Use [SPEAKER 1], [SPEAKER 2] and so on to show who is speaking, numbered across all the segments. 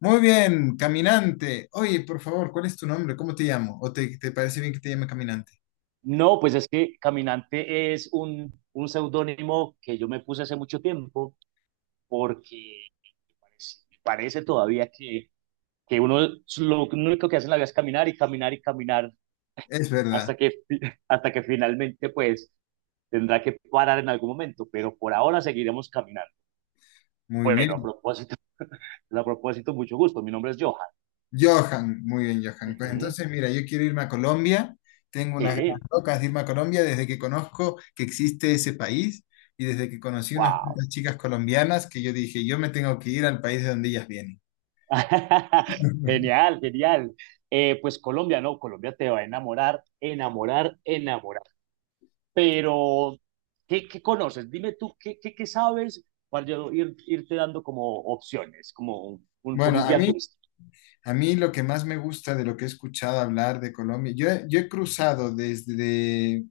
[SPEAKER 1] Muy bien, caminante. Oye, por favor, ¿cuál es tu nombre? ¿Cómo te llamo? ¿O te parece bien que te llame caminante?
[SPEAKER 2] No, pues es que Caminante es un seudónimo que yo me puse hace mucho tiempo porque parece, parece todavía que uno lo único que hace en la vida es caminar y caminar y caminar
[SPEAKER 1] Es verdad.
[SPEAKER 2] hasta hasta que finalmente pues tendrá que parar en algún momento, pero por ahora seguiremos caminando.
[SPEAKER 1] Muy
[SPEAKER 2] Bueno, a
[SPEAKER 1] bien.
[SPEAKER 2] propósito, a propósito, mucho gusto. Mi nombre es Johan.
[SPEAKER 1] Johan, muy bien, Johan. Pues
[SPEAKER 2] Ujú.
[SPEAKER 1] entonces, mira, yo quiero irme a Colombia. Tengo unas ganas
[SPEAKER 2] Sí,
[SPEAKER 1] locas de irme a Colombia desde que conozco que existe ese país y desde que conocí unas
[SPEAKER 2] wow.
[SPEAKER 1] cuantas chicas colombianas que yo dije, yo me tengo que ir al país de donde ellas vienen.
[SPEAKER 2] Genial, genial. Pues Colombia, no, Colombia te va a enamorar, enamorar, enamorar. Pero, qué conoces? Dime tú, qué sabes para yo ir, irte dando como opciones, como como
[SPEAKER 1] Bueno,
[SPEAKER 2] un
[SPEAKER 1] a
[SPEAKER 2] guía
[SPEAKER 1] mí,
[SPEAKER 2] turístico?
[SPEAKER 1] a mí lo que más me gusta de lo que he escuchado hablar de Colombia, yo, yo he cruzado desde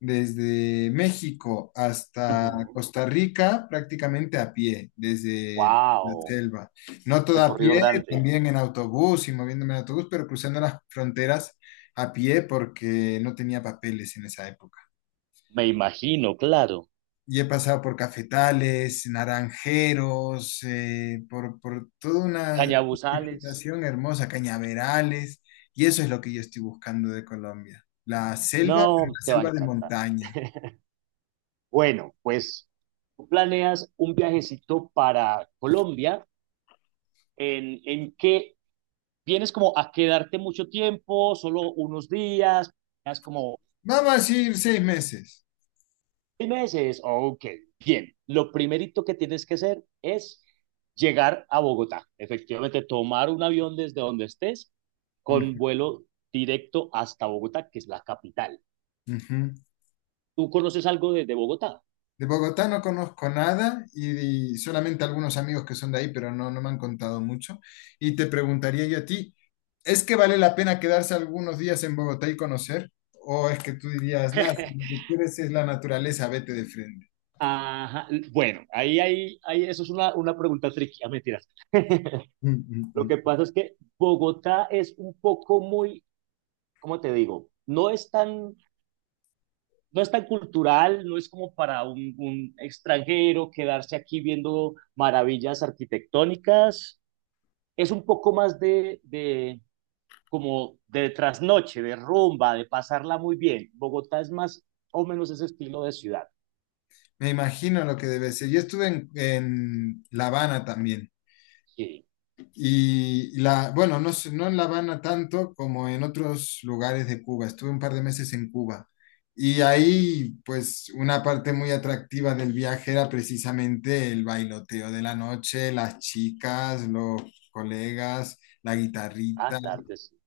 [SPEAKER 1] desde México hasta
[SPEAKER 2] Ujú.
[SPEAKER 1] Costa Rica prácticamente a pie, desde la
[SPEAKER 2] Wow,
[SPEAKER 1] selva. No todo a
[SPEAKER 2] recorrido
[SPEAKER 1] pie,
[SPEAKER 2] grande.
[SPEAKER 1] también en autobús y moviéndome en autobús, pero cruzando las fronteras a pie porque no tenía papeles en esa época.
[SPEAKER 2] Me imagino, claro.
[SPEAKER 1] Y he pasado por cafetales, naranjeros, por toda una
[SPEAKER 2] Cañabuzales,
[SPEAKER 1] vegetación hermosa, cañaverales, y eso es lo que yo estoy buscando de Colombia. La selva, pero
[SPEAKER 2] no,
[SPEAKER 1] la
[SPEAKER 2] te va a
[SPEAKER 1] selva de
[SPEAKER 2] encantar.
[SPEAKER 1] montaña.
[SPEAKER 2] Bueno, pues tú planeas un viajecito para Colombia. En qué vienes como a quedarte mucho tiempo, solo unos días, es como
[SPEAKER 1] Vamos a decir 6 meses.
[SPEAKER 2] 6 meses? Ok, bien. Lo primerito que tienes que hacer es llegar a Bogotá, efectivamente tomar un avión desde donde estés con
[SPEAKER 1] Ujú,
[SPEAKER 2] vuelo directo hasta Bogotá, que es la capital.
[SPEAKER 1] ujú.
[SPEAKER 2] ¿Tú conoces algo de Bogotá?
[SPEAKER 1] De Bogotá no conozco nada y, y solamente algunos amigos que son de ahí, pero no, no me han contado mucho. Y te preguntaría yo a ti, ¿es que vale la pena quedarse algunos días en Bogotá y conocer? ¿O es que tú dirías, nada, si lo que quieres es la naturaleza, vete de frente?
[SPEAKER 2] Ajá, bueno, ahí, eso es una pregunta tricky, ah, mentiras.
[SPEAKER 1] Mm, mm,
[SPEAKER 2] Lo que
[SPEAKER 1] mm.
[SPEAKER 2] pasa es que Bogotá es un poco muy, ¿cómo te digo? No es tan cultural, no es como para un extranjero quedarse aquí viendo maravillas arquitectónicas. Es un poco más de como de trasnoche, de rumba, de pasarla muy bien. Bogotá es más o menos ese estilo de ciudad.
[SPEAKER 1] Me imagino lo que debe ser. Yo estuve en La Habana también.
[SPEAKER 2] Sí,
[SPEAKER 1] Y la, bueno, no, sé, no en La Habana tanto como en otros lugares de Cuba. Estuve un par de meses en Cuba. Y ahí, pues, una parte muy atractiva del viaje era precisamente el bailoteo de la noche, las chicas, los colegas, la
[SPEAKER 2] ah,
[SPEAKER 1] guitarrita.
[SPEAKER 2] claro que sí.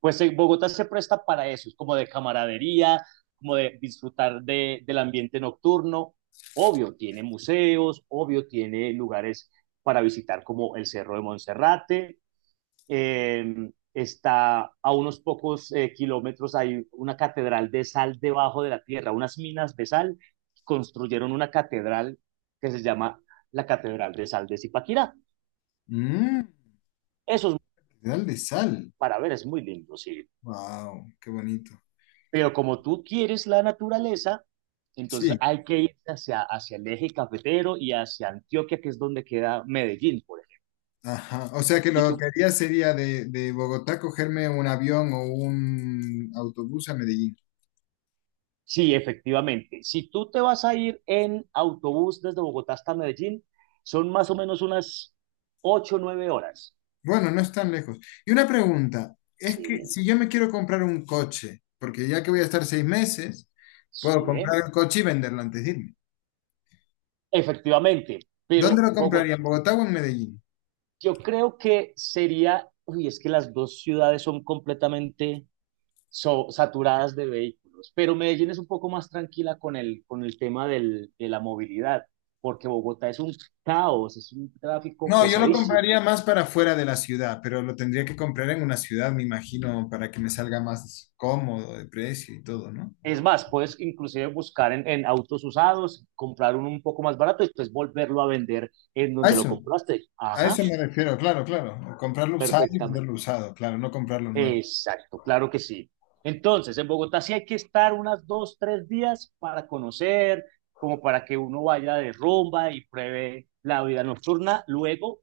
[SPEAKER 2] Pues Bogotá se presta para eso, es como de camaradería, como de disfrutar del ambiente nocturno. Obvio, tiene museos, obvio, tiene lugares para visitar como el Cerro de Monserrate, está a unos pocos kilómetros, hay una catedral de sal debajo de la tierra, unas minas de sal, construyeron una catedral que se llama la Catedral de Sal de Zipaquirá.
[SPEAKER 1] Mmm,
[SPEAKER 2] Eso es
[SPEAKER 1] pedal de sal.
[SPEAKER 2] para ver, es muy lindo, sí.
[SPEAKER 1] Wow, qué bonito.
[SPEAKER 2] Pero como tú quieres la naturaleza, entonces
[SPEAKER 1] Sí,
[SPEAKER 2] hay que ir hacia el eje cafetero y hacia Antioquia, que es donde queda Medellín, por ejemplo.
[SPEAKER 1] ajá. O sea que
[SPEAKER 2] Y
[SPEAKER 1] lo
[SPEAKER 2] tú
[SPEAKER 1] que haría sería de Bogotá cogerme un avión o un autobús a Medellín.
[SPEAKER 2] sí, efectivamente. Si tú te vas a ir en autobús desde Bogotá hasta Medellín, son más o menos unas ocho o 9 horas.
[SPEAKER 1] Bueno, no es tan lejos. Y una pregunta, es que
[SPEAKER 2] Sí,
[SPEAKER 1] si yo me quiero comprar un coche, porque ya que voy a estar 6 meses, puedo
[SPEAKER 2] sí,
[SPEAKER 1] comprar
[SPEAKER 2] ¿eh?
[SPEAKER 1] el coche y venderlo antes de irme.
[SPEAKER 2] Efectivamente.
[SPEAKER 1] ¿Dónde
[SPEAKER 2] Pero
[SPEAKER 1] lo compraría?
[SPEAKER 2] Bogotá,
[SPEAKER 1] ¿En Bogotá o en Medellín?
[SPEAKER 2] yo creo que sería, uy, es que las dos ciudades son completamente saturadas de vehículos, pero Medellín es un poco más tranquila con el tema de la movilidad, porque Bogotá es un caos, es un tráfico
[SPEAKER 1] No, yo lo
[SPEAKER 2] pesadísimo.
[SPEAKER 1] compraría más para fuera de la ciudad, pero lo tendría que comprar en una ciudad, me imagino, para que me salga más cómodo de precio y todo, ¿no?
[SPEAKER 2] Es más, puedes inclusive buscar en autos usados, comprar uno un poco más barato y después volverlo a vender en
[SPEAKER 1] A
[SPEAKER 2] donde lo
[SPEAKER 1] eso,
[SPEAKER 2] compraste.
[SPEAKER 1] a
[SPEAKER 2] Ajá,
[SPEAKER 1] eso me refiero, claro, claro. Comprarlo usado y
[SPEAKER 2] perfectamente.
[SPEAKER 1] venderlo usado, claro, no comprarlo nuevo.
[SPEAKER 2] Exacto, claro que sí. Entonces, en Bogotá sí hay que estar unas 2, 3 días para conocer, como para que uno vaya de rumba y pruebe la vida nocturna. Luego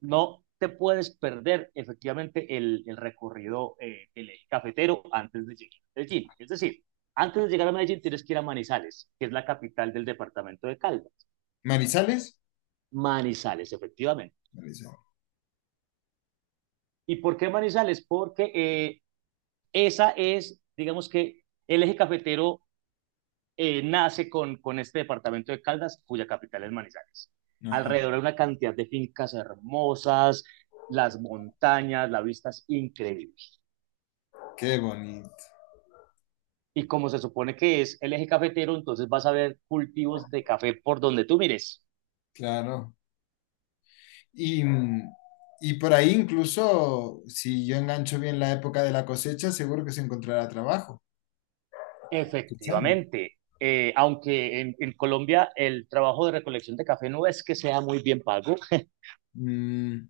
[SPEAKER 2] no te puedes perder efectivamente el recorrido del eje cafetero antes de llegar a Medellín. Es decir, antes de llegar a Medellín tienes que ir a Manizales, que es la capital del departamento de Caldas.
[SPEAKER 1] ¿Marizales?
[SPEAKER 2] Manizales, efectivamente.
[SPEAKER 1] Marizales.
[SPEAKER 2] ¿Y por qué Manizales? Porque esa es, digamos que el eje cafetero nace con este departamento de Caldas, cuya capital es Manizales.
[SPEAKER 1] Ajá,
[SPEAKER 2] Alrededor hay una cantidad de fincas hermosas, las montañas, la vista es increíble.
[SPEAKER 1] qué bonito,
[SPEAKER 2] Y como se supone que es el eje cafetero, entonces vas a ver cultivos de café por donde tú mires.
[SPEAKER 1] claro. Y, y por ahí incluso, si yo engancho bien la época de la cosecha, seguro que se encontrará trabajo. Cosechando.
[SPEAKER 2] Efectivamente, aunque en Colombia el trabajo de recolección de café no es que sea muy bien pago,
[SPEAKER 1] Mm,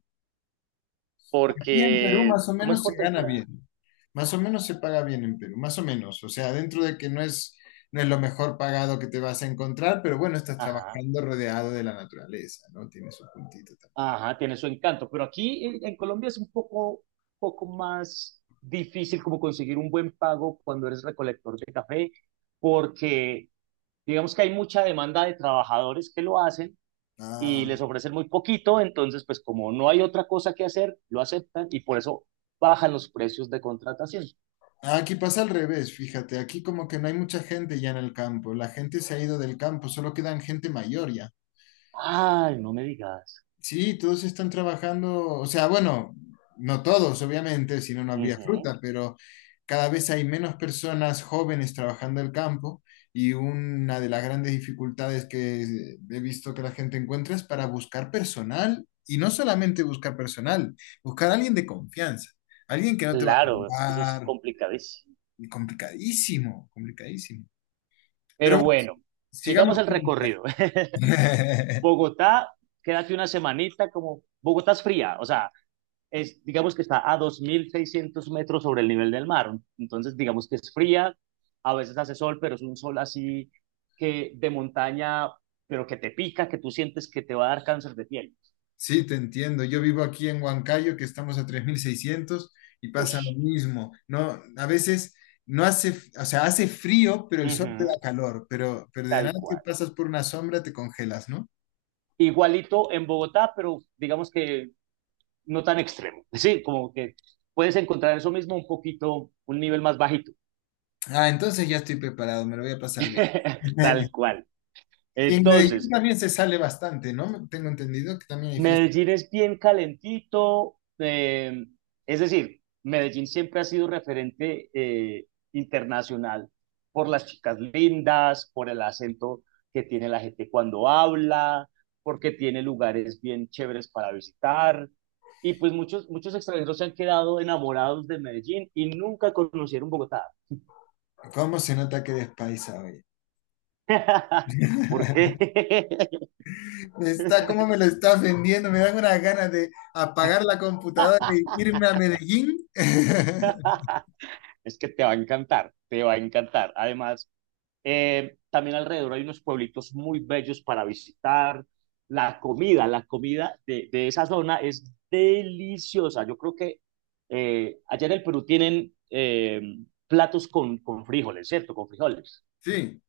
[SPEAKER 1] aquí en Perú
[SPEAKER 2] porque
[SPEAKER 1] más o
[SPEAKER 2] como es
[SPEAKER 1] menos
[SPEAKER 2] por
[SPEAKER 1] se gana
[SPEAKER 2] temporada,
[SPEAKER 1] bien, más o menos se paga bien en Perú, más o menos. O sea, dentro de que no es, no es lo mejor pagado que te vas a encontrar, pero bueno, estás
[SPEAKER 2] ajá,
[SPEAKER 1] trabajando rodeado de la naturaleza, ¿no? Tiene su puntito también.
[SPEAKER 2] ajá, tiene su encanto, pero aquí en Colombia es un poco más difícil como conseguir un buen pago cuando eres recolector de café, porque digamos que hay mucha demanda de trabajadores que lo hacen y
[SPEAKER 1] Ah,
[SPEAKER 2] les ofrecen muy poquito, entonces pues como no hay otra cosa que hacer, lo aceptan y por eso bajan los precios de contratación.
[SPEAKER 1] aquí pasa al revés, fíjate, aquí como que no hay mucha gente ya en el campo, la gente se ha ido del campo, solo quedan gente mayor ya.
[SPEAKER 2] Ay, no me digas.
[SPEAKER 1] Sí, todos están trabajando, o sea, bueno, no todos, obviamente, si no, no habría
[SPEAKER 2] Ujú.
[SPEAKER 1] fruta, pero cada vez hay menos personas jóvenes trabajando el campo y una de las grandes dificultades que he visto que la gente encuentra es para buscar personal y no solamente buscar personal, buscar a alguien de confianza, alguien que no te va a
[SPEAKER 2] Claro, es que eso es
[SPEAKER 1] robar,
[SPEAKER 2] complicadísimo.
[SPEAKER 1] y complicadísimo, complicadísimo. Pero
[SPEAKER 2] Pero
[SPEAKER 1] bueno,
[SPEAKER 2] bueno, sigamos
[SPEAKER 1] sigamos
[SPEAKER 2] el
[SPEAKER 1] con...
[SPEAKER 2] recorrido. Bogotá, quédate una semanita como... Bogotá es fría, o sea, es, digamos que está a 2600 metros sobre el nivel del mar. Entonces, digamos que es fría, a veces hace sol, pero es un sol así que de montaña, pero que te pica, que tú sientes que te va a dar cáncer de piel.
[SPEAKER 1] Sí, te entiendo. Yo vivo aquí en Huancayo, que estamos a 3.600 y pasa lo
[SPEAKER 2] Ush.
[SPEAKER 1] mismo. No, a veces no hace, o sea, hace frío, pero el sol te
[SPEAKER 2] Ujú.
[SPEAKER 1] da calor, pero de
[SPEAKER 2] Tal
[SPEAKER 1] nada que
[SPEAKER 2] cual.
[SPEAKER 1] pasas por una sombra te congelas, ¿no?
[SPEAKER 2] Igualito en Bogotá, pero digamos que no tan extremo. Sí, como que puedes encontrar eso mismo un poquito, un nivel más bajito.
[SPEAKER 1] Ah, entonces ya estoy preparado, me lo voy a pasar bien.
[SPEAKER 2] Tal cual.
[SPEAKER 1] Y en Medellín
[SPEAKER 2] Entonces,
[SPEAKER 1] también se sale bastante, ¿no? Tengo entendido que también hay fiesta.
[SPEAKER 2] Medellín es bien calentito, es decir, Medellín siempre ha sido referente eh, internacional por las chicas lindas, por el acento que tiene la gente cuando habla, porque tiene lugares bien chéveres para visitar. Y pues muchos extranjeros se han quedado enamorados de Medellín y nunca conocieron Bogotá.
[SPEAKER 1] ¿Cómo se nota que eres paisa hoy?
[SPEAKER 2] ¿Por qué?
[SPEAKER 1] Me Está, ¿cómo me lo estás vendiendo? Me dan unas ganas de apagar la computadora y irme a Medellín.
[SPEAKER 2] Es que te va a encantar, te va a encantar. Además, también alrededor hay unos pueblitos muy bellos para visitar. La comida de esa zona es deliciosa. Yo creo que allá en el Perú tienen platos con frijoles, ¿cierto? Con frijoles.
[SPEAKER 1] Sí,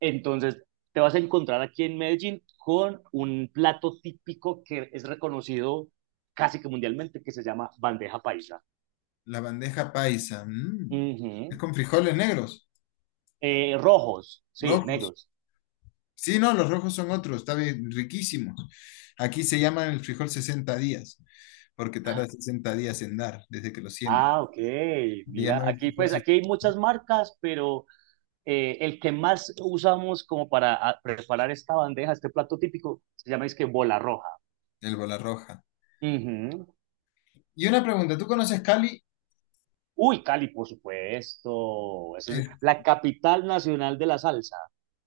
[SPEAKER 2] Entonces, te vas a encontrar aquí en Medellín con un plato típico que es reconocido casi que mundialmente, que se llama bandeja paisa.
[SPEAKER 1] la bandeja paisa. Mm. Es
[SPEAKER 2] Ujú.
[SPEAKER 1] con frijoles negros,
[SPEAKER 2] Rojos, sí,
[SPEAKER 1] rojos.
[SPEAKER 2] negros.
[SPEAKER 1] Sí, no, los rojos son otros, está bien, riquísimos. Aquí se llaman el frijol 60 días, porque tarda 60 días en dar desde que lo siembran.
[SPEAKER 2] Ah, ok.
[SPEAKER 1] Le
[SPEAKER 2] Mira,
[SPEAKER 1] llaman el
[SPEAKER 2] aquí
[SPEAKER 1] frijol
[SPEAKER 2] pues aquí hay muchas marcas, pero el que más usamos como para preparar esta bandeja, este plato típico, se llama es que bola roja.
[SPEAKER 1] el bola roja.
[SPEAKER 2] Ujú.
[SPEAKER 1] Y una pregunta, ¿tú conoces Cali?
[SPEAKER 2] Uy, Cali, por supuesto. Eso es
[SPEAKER 1] Eh,
[SPEAKER 2] la capital nacional de la salsa.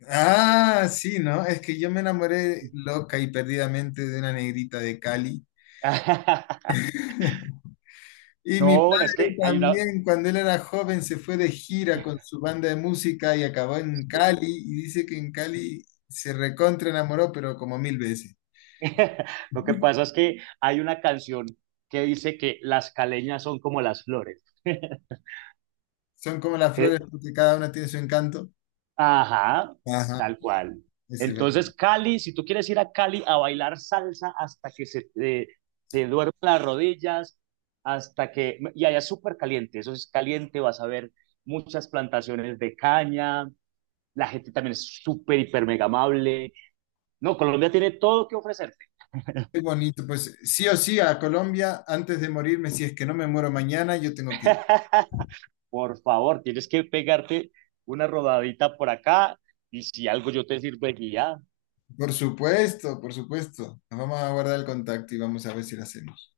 [SPEAKER 1] ah, sí, ¿no? Es que yo me enamoré loca y perdidamente de una negrita de Cali. Y mi
[SPEAKER 2] No, es
[SPEAKER 1] padre
[SPEAKER 2] que hay una.
[SPEAKER 1] también, cuando él era joven, se fue de gira con su banda de música y acabó en
[SPEAKER 2] Sí.
[SPEAKER 1] Cali. Y dice que en Cali se recontra enamoró, pero como 1.000 veces.
[SPEAKER 2] Lo que pasa es que hay una canción que dice que las caleñas son como las flores.
[SPEAKER 1] Son como las flores,
[SPEAKER 2] E-
[SPEAKER 1] porque cada una tiene su encanto.
[SPEAKER 2] Ajá,
[SPEAKER 1] Ajá,
[SPEAKER 2] tal cual.
[SPEAKER 1] ese es verdad.
[SPEAKER 2] Entonces, Cali, si tú quieres ir a Cali a bailar salsa hasta que se te, te duermen las rodillas, hasta que... Y allá es súper caliente, eso es caliente, vas a ver muchas plantaciones de caña, la gente también es súper, hiper, mega amable. No, Colombia tiene todo que ofrecerte.
[SPEAKER 1] Qué bonito. Pues sí o sí, a Colombia, antes de morirme, si es que no me muero mañana, yo tengo que ir.
[SPEAKER 2] Por favor, tienes que pegarte una rodadita por acá y si algo yo te sirvo de guía,
[SPEAKER 1] Por supuesto, por supuesto. Nos vamos a guardar el contacto y vamos a ver si lo hacemos.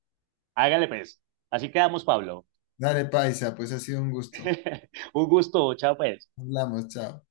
[SPEAKER 2] hágale pues. Así quedamos, Pablo.
[SPEAKER 1] Dale, paisa, pues ha sido un gusto.
[SPEAKER 2] Un gusto, chao pues.
[SPEAKER 1] Hablamos, chao.